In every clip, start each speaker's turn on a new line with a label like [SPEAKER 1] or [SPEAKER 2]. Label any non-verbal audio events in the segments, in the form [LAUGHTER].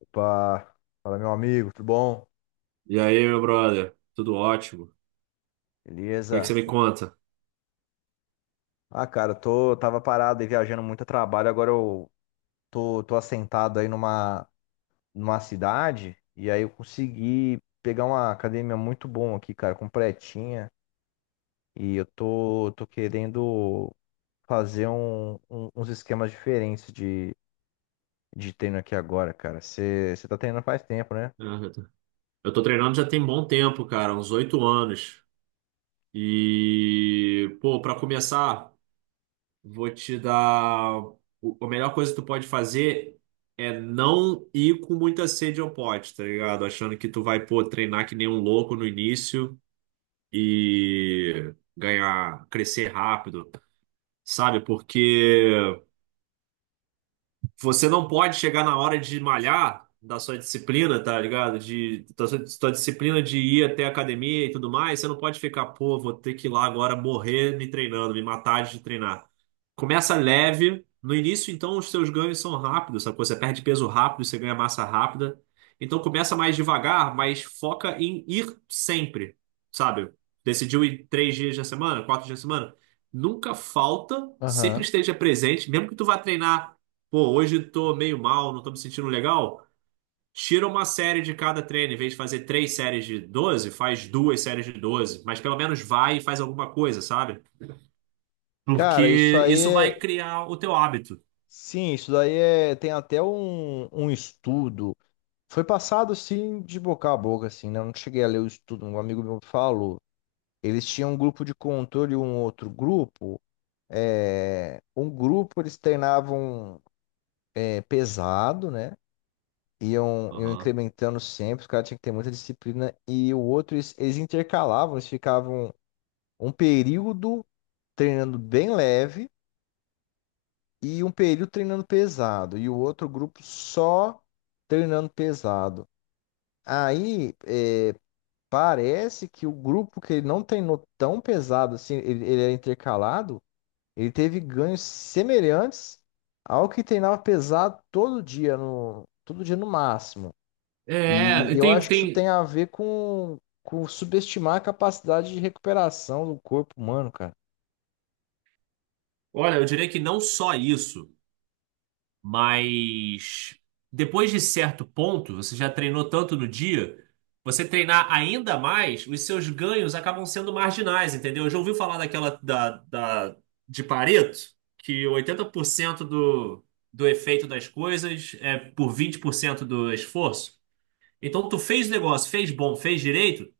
[SPEAKER 1] Opa, fala meu amigo, tudo bom?
[SPEAKER 2] E aí, meu brother? Tudo ótimo? O que é que você
[SPEAKER 1] Beleza?
[SPEAKER 2] me conta?
[SPEAKER 1] Ah, cara, tava parado aí viajando muito a trabalho, agora eu tô assentado aí numa cidade e aí eu consegui pegar uma academia muito bom aqui, cara, completinha e eu tô querendo fazer uns esquemas diferentes de treino aqui agora, cara. Você tá treinando faz tempo, né?
[SPEAKER 2] Ah, Eu tô eu tô treinando já tem bom tempo, cara, uns 8 anos. E, pô, pra começar, vou te dar. A melhor coisa que tu pode fazer é não ir com muita sede ao pote, tá ligado? Achando que tu vai, pô, treinar que nem um louco no início e ganhar, crescer rápido, sabe? Porque. Você não pode chegar na hora de malhar da sua disciplina, tá ligado? Da sua disciplina de ir até a academia e tudo mais. Você não pode ficar, pô, vou ter que ir lá agora morrer me treinando, me matar de treinar. Começa leve. No início, então, os seus ganhos são rápidos, sabe? Você perde peso rápido, você ganha massa rápida. Então, começa mais devagar, mas foca em ir sempre, sabe? Decidiu ir 3 dias da semana, 4 dias da semana? Nunca falta, sempre
[SPEAKER 1] Aham.
[SPEAKER 2] esteja presente, mesmo que tu vá treinar. Pô, hoje tô meio mal, não tô me sentindo legal. Tira uma série de cada treino. Em vez de fazer 3 séries de 12, faz 2 séries de 12. Mas pelo menos vai e faz alguma coisa, sabe?
[SPEAKER 1] Cara, isso
[SPEAKER 2] Porque
[SPEAKER 1] aí
[SPEAKER 2] isso vai
[SPEAKER 1] é.
[SPEAKER 2] criar o teu hábito.
[SPEAKER 1] Sim, isso daí é. Tem até um estudo. Foi passado assim de boca a boca, assim, né? Eu não cheguei a ler o estudo, um amigo meu falou. Eles tinham um grupo de controle e um outro grupo. Um grupo eles treinavam pesado, né? Iam
[SPEAKER 2] Aham.
[SPEAKER 1] incrementando sempre, os caras tinham que ter muita disciplina. E o outro, eles intercalavam, eles ficavam um período treinando bem leve e um período treinando pesado. E o outro grupo só treinando pesado. Aí parece que o grupo que ele não treinou tão pesado assim, ele era intercalado, ele teve ganhos semelhantes ao que treinava pesado todo dia todo dia no máximo. E
[SPEAKER 2] É,
[SPEAKER 1] eu
[SPEAKER 2] tem,
[SPEAKER 1] acho que isso tem
[SPEAKER 2] tem.
[SPEAKER 1] a ver com subestimar a capacidade de recuperação do corpo humano, cara.
[SPEAKER 2] Olha, eu diria que não só isso. Mas depois de certo ponto, você já treinou tanto no dia, você treinar ainda mais, os seus ganhos acabam sendo marginais, entendeu? Já ouviu falar daquela de Pareto, que 80% do efeito das coisas é por 20% do esforço? Então, tu fez o negócio, fez bom, fez direito,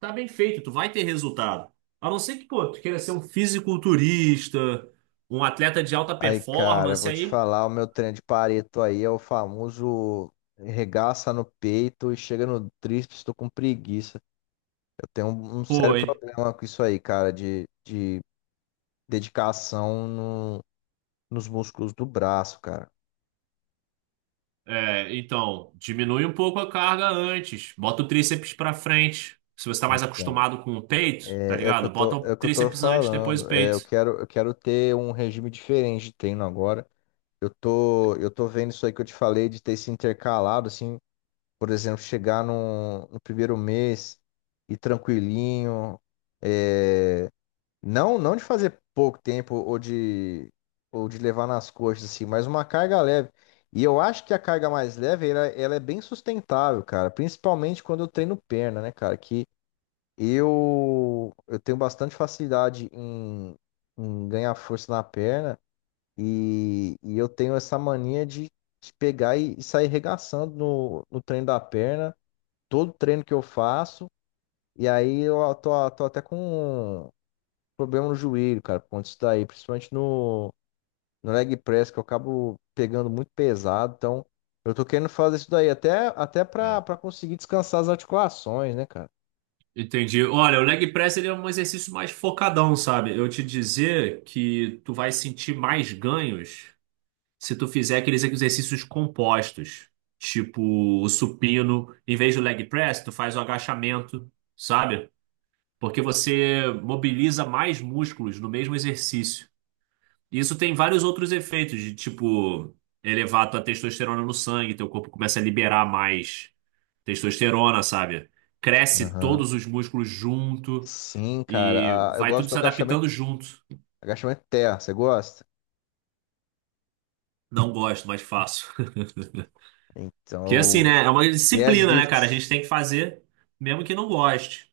[SPEAKER 2] tá bem feito, tu vai ter resultado. A não ser que, pô, tu queira ser um fisiculturista, um atleta de alta
[SPEAKER 1] Aí, cara, eu
[SPEAKER 2] performance,
[SPEAKER 1] vou te
[SPEAKER 2] aí.
[SPEAKER 1] falar, o meu treino de Pareto aí é o famoso regaça no peito e chega no tríceps, tô com preguiça. Eu tenho um
[SPEAKER 2] Pô,
[SPEAKER 1] sério problema com isso aí, cara, de dedicação no, nos músculos do braço, cara.
[SPEAKER 2] é, então, diminui um pouco a carga antes. Bota o tríceps pra frente. Se você tá mais
[SPEAKER 1] Então,
[SPEAKER 2] acostumado com o peito, tá
[SPEAKER 1] É, é o que eu
[SPEAKER 2] ligado? Bota
[SPEAKER 1] tô, é
[SPEAKER 2] o
[SPEAKER 1] o que eu tô
[SPEAKER 2] tríceps antes, depois o
[SPEAKER 1] falando. É,
[SPEAKER 2] peito.
[SPEAKER 1] eu quero ter um regime diferente de treino agora. Eu tô vendo isso aí que eu te falei de ter se intercalado, assim, por exemplo, chegar no primeiro mês e tranquilinho. é, Não, não de fazer pouco tempo ou de levar nas coxas, assim, mas uma carga leve. E eu acho que a carga mais leve, ela é bem sustentável, cara. Principalmente quando eu treino perna, né, cara? Que eu tenho bastante facilidade em ganhar força na perna e eu tenho essa mania de pegar e sair regaçando no treino da perna, todo treino que eu faço. E aí tô até com problema no joelho, cara, por conta disso daí, principalmente no leg press, que eu acabo pegando muito pesado, então eu tô querendo fazer isso daí até pra, pra
[SPEAKER 2] É.
[SPEAKER 1] conseguir descansar as articulações, né, cara?
[SPEAKER 2] Entendi. Olha, o leg press ele é um exercício mais focadão, sabe? Eu te dizer que tu vai sentir mais ganhos se tu fizer aqueles exercícios compostos, tipo o supino, em vez do leg press, tu faz o agachamento, sabe? Porque você mobiliza mais músculos no mesmo exercício. Isso tem vários outros efeitos, de tipo, elevar tua testosterona no sangue, teu corpo começa a liberar mais testosterona, sabe? Cresce
[SPEAKER 1] Aham.
[SPEAKER 2] todos os músculos junto
[SPEAKER 1] Sim,
[SPEAKER 2] e
[SPEAKER 1] cara, eu
[SPEAKER 2] vai
[SPEAKER 1] gosto
[SPEAKER 2] tudo
[SPEAKER 1] do
[SPEAKER 2] se
[SPEAKER 1] agachamento,
[SPEAKER 2] adaptando junto.
[SPEAKER 1] agachamento terra, você gosta?
[SPEAKER 2] Não gosto, mas faço. [LAUGHS] Que é assim,
[SPEAKER 1] Então,
[SPEAKER 2] né? É uma
[SPEAKER 1] o
[SPEAKER 2] disciplina, né, cara? A
[SPEAKER 1] deadlift,
[SPEAKER 2] gente tem que fazer, mesmo que não goste.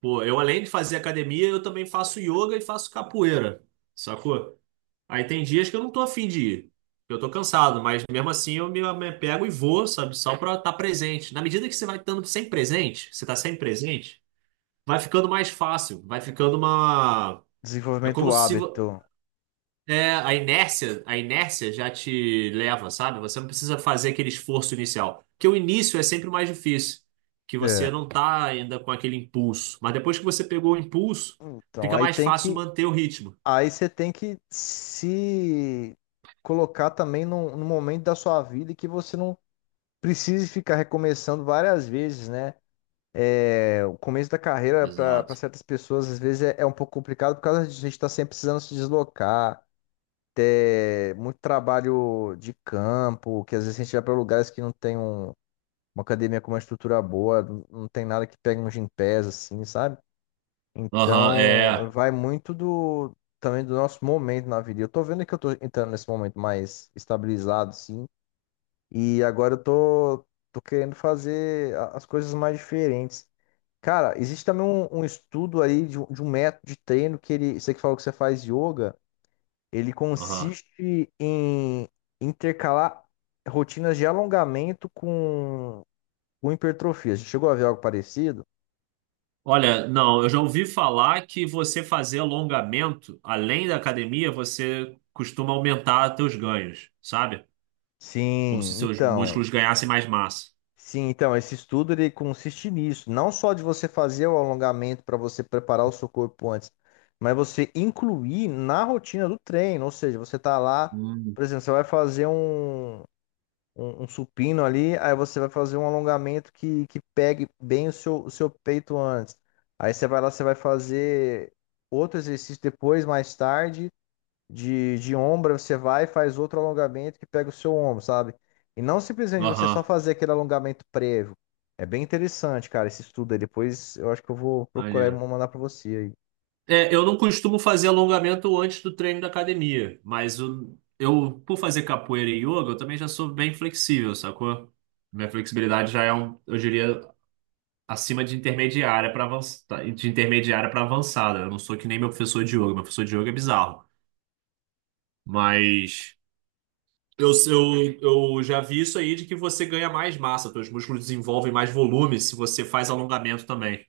[SPEAKER 2] Pô, eu além de fazer academia, eu também faço yoga e faço capoeira, sacou? Aí tem dias que eu não tô afim de ir. Eu tô cansado, mas mesmo assim eu me pego e vou, sabe? Só pra estar presente. Na medida que você vai estando sem presente, você tá sem presente, vai ficando mais fácil, vai ficando uma. É
[SPEAKER 1] desenvolvimento
[SPEAKER 2] como
[SPEAKER 1] do
[SPEAKER 2] se vo-
[SPEAKER 1] hábito.
[SPEAKER 2] É, a inércia já te leva, sabe? Você não precisa fazer aquele esforço inicial. Porque o início é sempre o mais difícil, que você
[SPEAKER 1] É.
[SPEAKER 2] não tá ainda com aquele impulso. Mas depois que você pegou o impulso,
[SPEAKER 1] Então,
[SPEAKER 2] fica mais fácil manter o ritmo.
[SPEAKER 1] aí você tem que se colocar também num momento da sua vida que você não precise ficar recomeçando várias vezes, né? É, o começo da carreira para
[SPEAKER 2] Exato.
[SPEAKER 1] certas pessoas às vezes é um pouco complicado por causa disso. A gente está sempre precisando se deslocar, ter muito trabalho de campo, que às vezes a gente vai para lugares que não tem uma academia com uma estrutura boa, não tem nada que pegue um gympass assim, sabe?
[SPEAKER 2] Aham,
[SPEAKER 1] Então
[SPEAKER 2] é.
[SPEAKER 1] vai muito do também do nosso momento na vida. Eu tô vendo que eu tô entrando nesse momento mais estabilizado, assim. E agora tô querendo fazer as coisas mais diferentes. Cara, existe também um estudo aí de um método de treino que ele, você que falou que você faz yoga, ele
[SPEAKER 2] Aham.
[SPEAKER 1] consiste em intercalar rotinas de alongamento com hipertrofia. Você chegou a ver algo parecido?
[SPEAKER 2] Olha, não, eu já ouvi falar que você fazer alongamento, além da academia, você costuma aumentar seus ganhos, sabe? Como se
[SPEAKER 1] Sim,
[SPEAKER 2] seus
[SPEAKER 1] então.
[SPEAKER 2] músculos ganhassem mais massa.
[SPEAKER 1] Sim, então, esse estudo ele consiste nisso, não só de você fazer o alongamento para você preparar o seu corpo antes, mas você incluir na rotina do treino, ou seja, você tá lá,
[SPEAKER 2] Hum.
[SPEAKER 1] por exemplo, você vai fazer um supino ali, aí você vai fazer um alongamento que pegue bem o seu peito antes. Aí você vai lá, você vai fazer outro exercício depois, mais tarde, de ombro, você vai e faz outro alongamento que pega o seu ombro, sabe? E não simplesmente você só
[SPEAKER 2] Aham,
[SPEAKER 1] fazer aquele alongamento prévio. É bem interessante, cara, esse estudo aí. Depois eu acho que eu vou procurar e vou
[SPEAKER 2] maneiro.
[SPEAKER 1] mandar pra você aí.
[SPEAKER 2] É, eu não costumo fazer alongamento antes do treino da academia, mas eu, por fazer capoeira e yoga, eu também já sou bem flexível, sacou? Minha flexibilidade já é um, eu diria, acima de intermediária para avançada, de intermediária para avançada. Eu não sou que nem meu professor de yoga, meu professor de yoga é bizarro. Mas eu, eu, eu já vi isso aí de que você ganha mais massa, seus músculos desenvolvem mais volume se você faz alongamento também.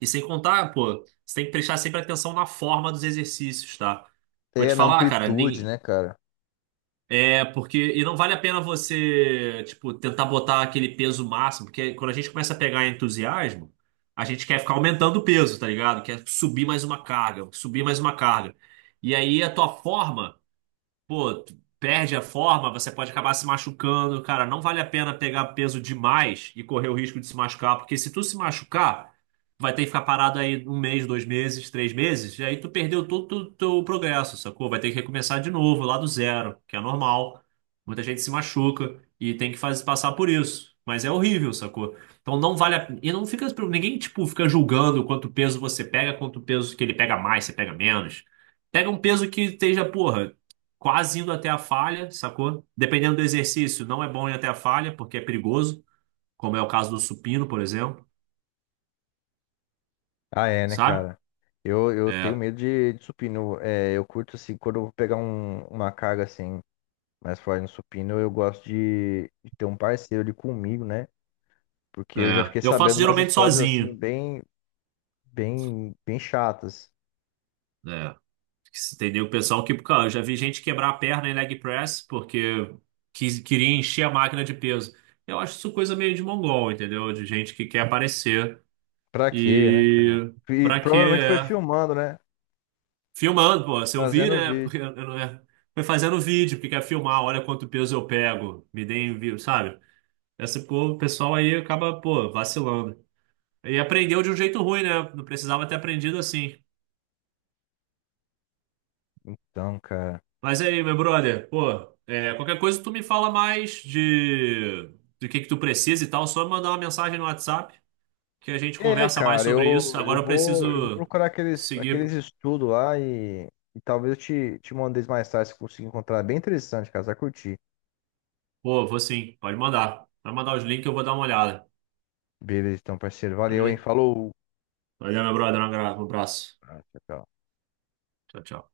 [SPEAKER 2] E sem contar, pô, você tem que prestar sempre atenção na forma dos exercícios, tá? Vou
[SPEAKER 1] É,
[SPEAKER 2] te
[SPEAKER 1] na
[SPEAKER 2] falar, cara,
[SPEAKER 1] amplitude,
[SPEAKER 2] nem,
[SPEAKER 1] né, cara?
[SPEAKER 2] é porque e não vale a pena você, tipo, tentar botar aquele peso máximo, porque quando a gente começa a pegar entusiasmo, a gente quer ficar aumentando o peso, tá ligado? Quer subir mais uma carga, subir mais uma carga. E aí a tua forma pô, tu perde a forma, você pode acabar se machucando. Cara, não vale a pena pegar peso demais e correr o risco de se machucar, porque se tu se machucar, vai ter que ficar parado aí 1 mês, 2 meses, 3 meses, e aí tu perdeu todo o teu progresso, sacou? Vai ter que recomeçar de novo, lá do zero, que é normal. Muita gente se machuca e tem que fazer, passar por isso. Mas é horrível, sacou? Então não vale a pena. E não fica. Ninguém, tipo, fica julgando quanto peso você pega, quanto peso que ele pega mais, você pega menos. Pega um peso que esteja, porra, quase indo até a falha, sacou? Dependendo do exercício, não é bom ir até a falha, porque é perigoso, como é o caso do supino, por exemplo,
[SPEAKER 1] Ah, é, né,
[SPEAKER 2] sabe?
[SPEAKER 1] cara? Eu tenho
[SPEAKER 2] É,
[SPEAKER 1] medo de supino. É, eu curto, assim, quando eu vou pegar uma carga, assim, mais forte no supino, eu gosto de ter um parceiro ali comigo, né? Porque eu já
[SPEAKER 2] é.
[SPEAKER 1] fiquei
[SPEAKER 2] Eu
[SPEAKER 1] sabendo
[SPEAKER 2] faço
[SPEAKER 1] umas
[SPEAKER 2] geralmente
[SPEAKER 1] histórias, assim,
[SPEAKER 2] sozinho,
[SPEAKER 1] bem chatas.
[SPEAKER 2] né? Entendeu? O pessoal que, cara, eu já vi gente quebrar a perna em leg press porque queria encher a máquina de peso. Eu acho isso coisa meio de mongol, entendeu? De gente que quer aparecer
[SPEAKER 1] Pra quê, né, cara?
[SPEAKER 2] e
[SPEAKER 1] E
[SPEAKER 2] pra quê?
[SPEAKER 1] provavelmente foi
[SPEAKER 2] É.
[SPEAKER 1] filmando, né?
[SPEAKER 2] Filmando, pô, se eu vi,
[SPEAKER 1] Trazendo o
[SPEAKER 2] né? Porque
[SPEAKER 1] vídeo.
[SPEAKER 2] eu não é. Foi fazendo vídeo, porque quer filmar, olha quanto peso eu pego, me deem vídeo, sabe? Essa, pô, o pessoal aí acaba, pô, vacilando. E aprendeu de um jeito ruim, né? Não precisava ter aprendido assim.
[SPEAKER 1] Então, cara.
[SPEAKER 2] Mas aí, meu brother, pô, é, qualquer coisa tu me fala mais de do que tu precisa e tal, só mandar uma mensagem no WhatsApp que a gente
[SPEAKER 1] É,
[SPEAKER 2] conversa mais
[SPEAKER 1] cara,
[SPEAKER 2] sobre isso. Agora eu
[SPEAKER 1] eu vou
[SPEAKER 2] preciso
[SPEAKER 1] procurar aqueles
[SPEAKER 2] seguir.
[SPEAKER 1] estudos lá e talvez te mande eles mais tarde se eu conseguir encontrar. É bem interessante, cara. Você vai curtir.
[SPEAKER 2] Pô, vou sim, pode mandar. Vai mandar os links que eu vou dar uma olhada.
[SPEAKER 1] Beleza, então, parceiro.
[SPEAKER 2] Tá
[SPEAKER 1] Valeu, hein?
[SPEAKER 2] beleza?
[SPEAKER 1] Falou.
[SPEAKER 2] Valeu, meu brother. Um abraço. Um abraço.
[SPEAKER 1] Ah, tchau, tchau.
[SPEAKER 2] Tchau, tchau.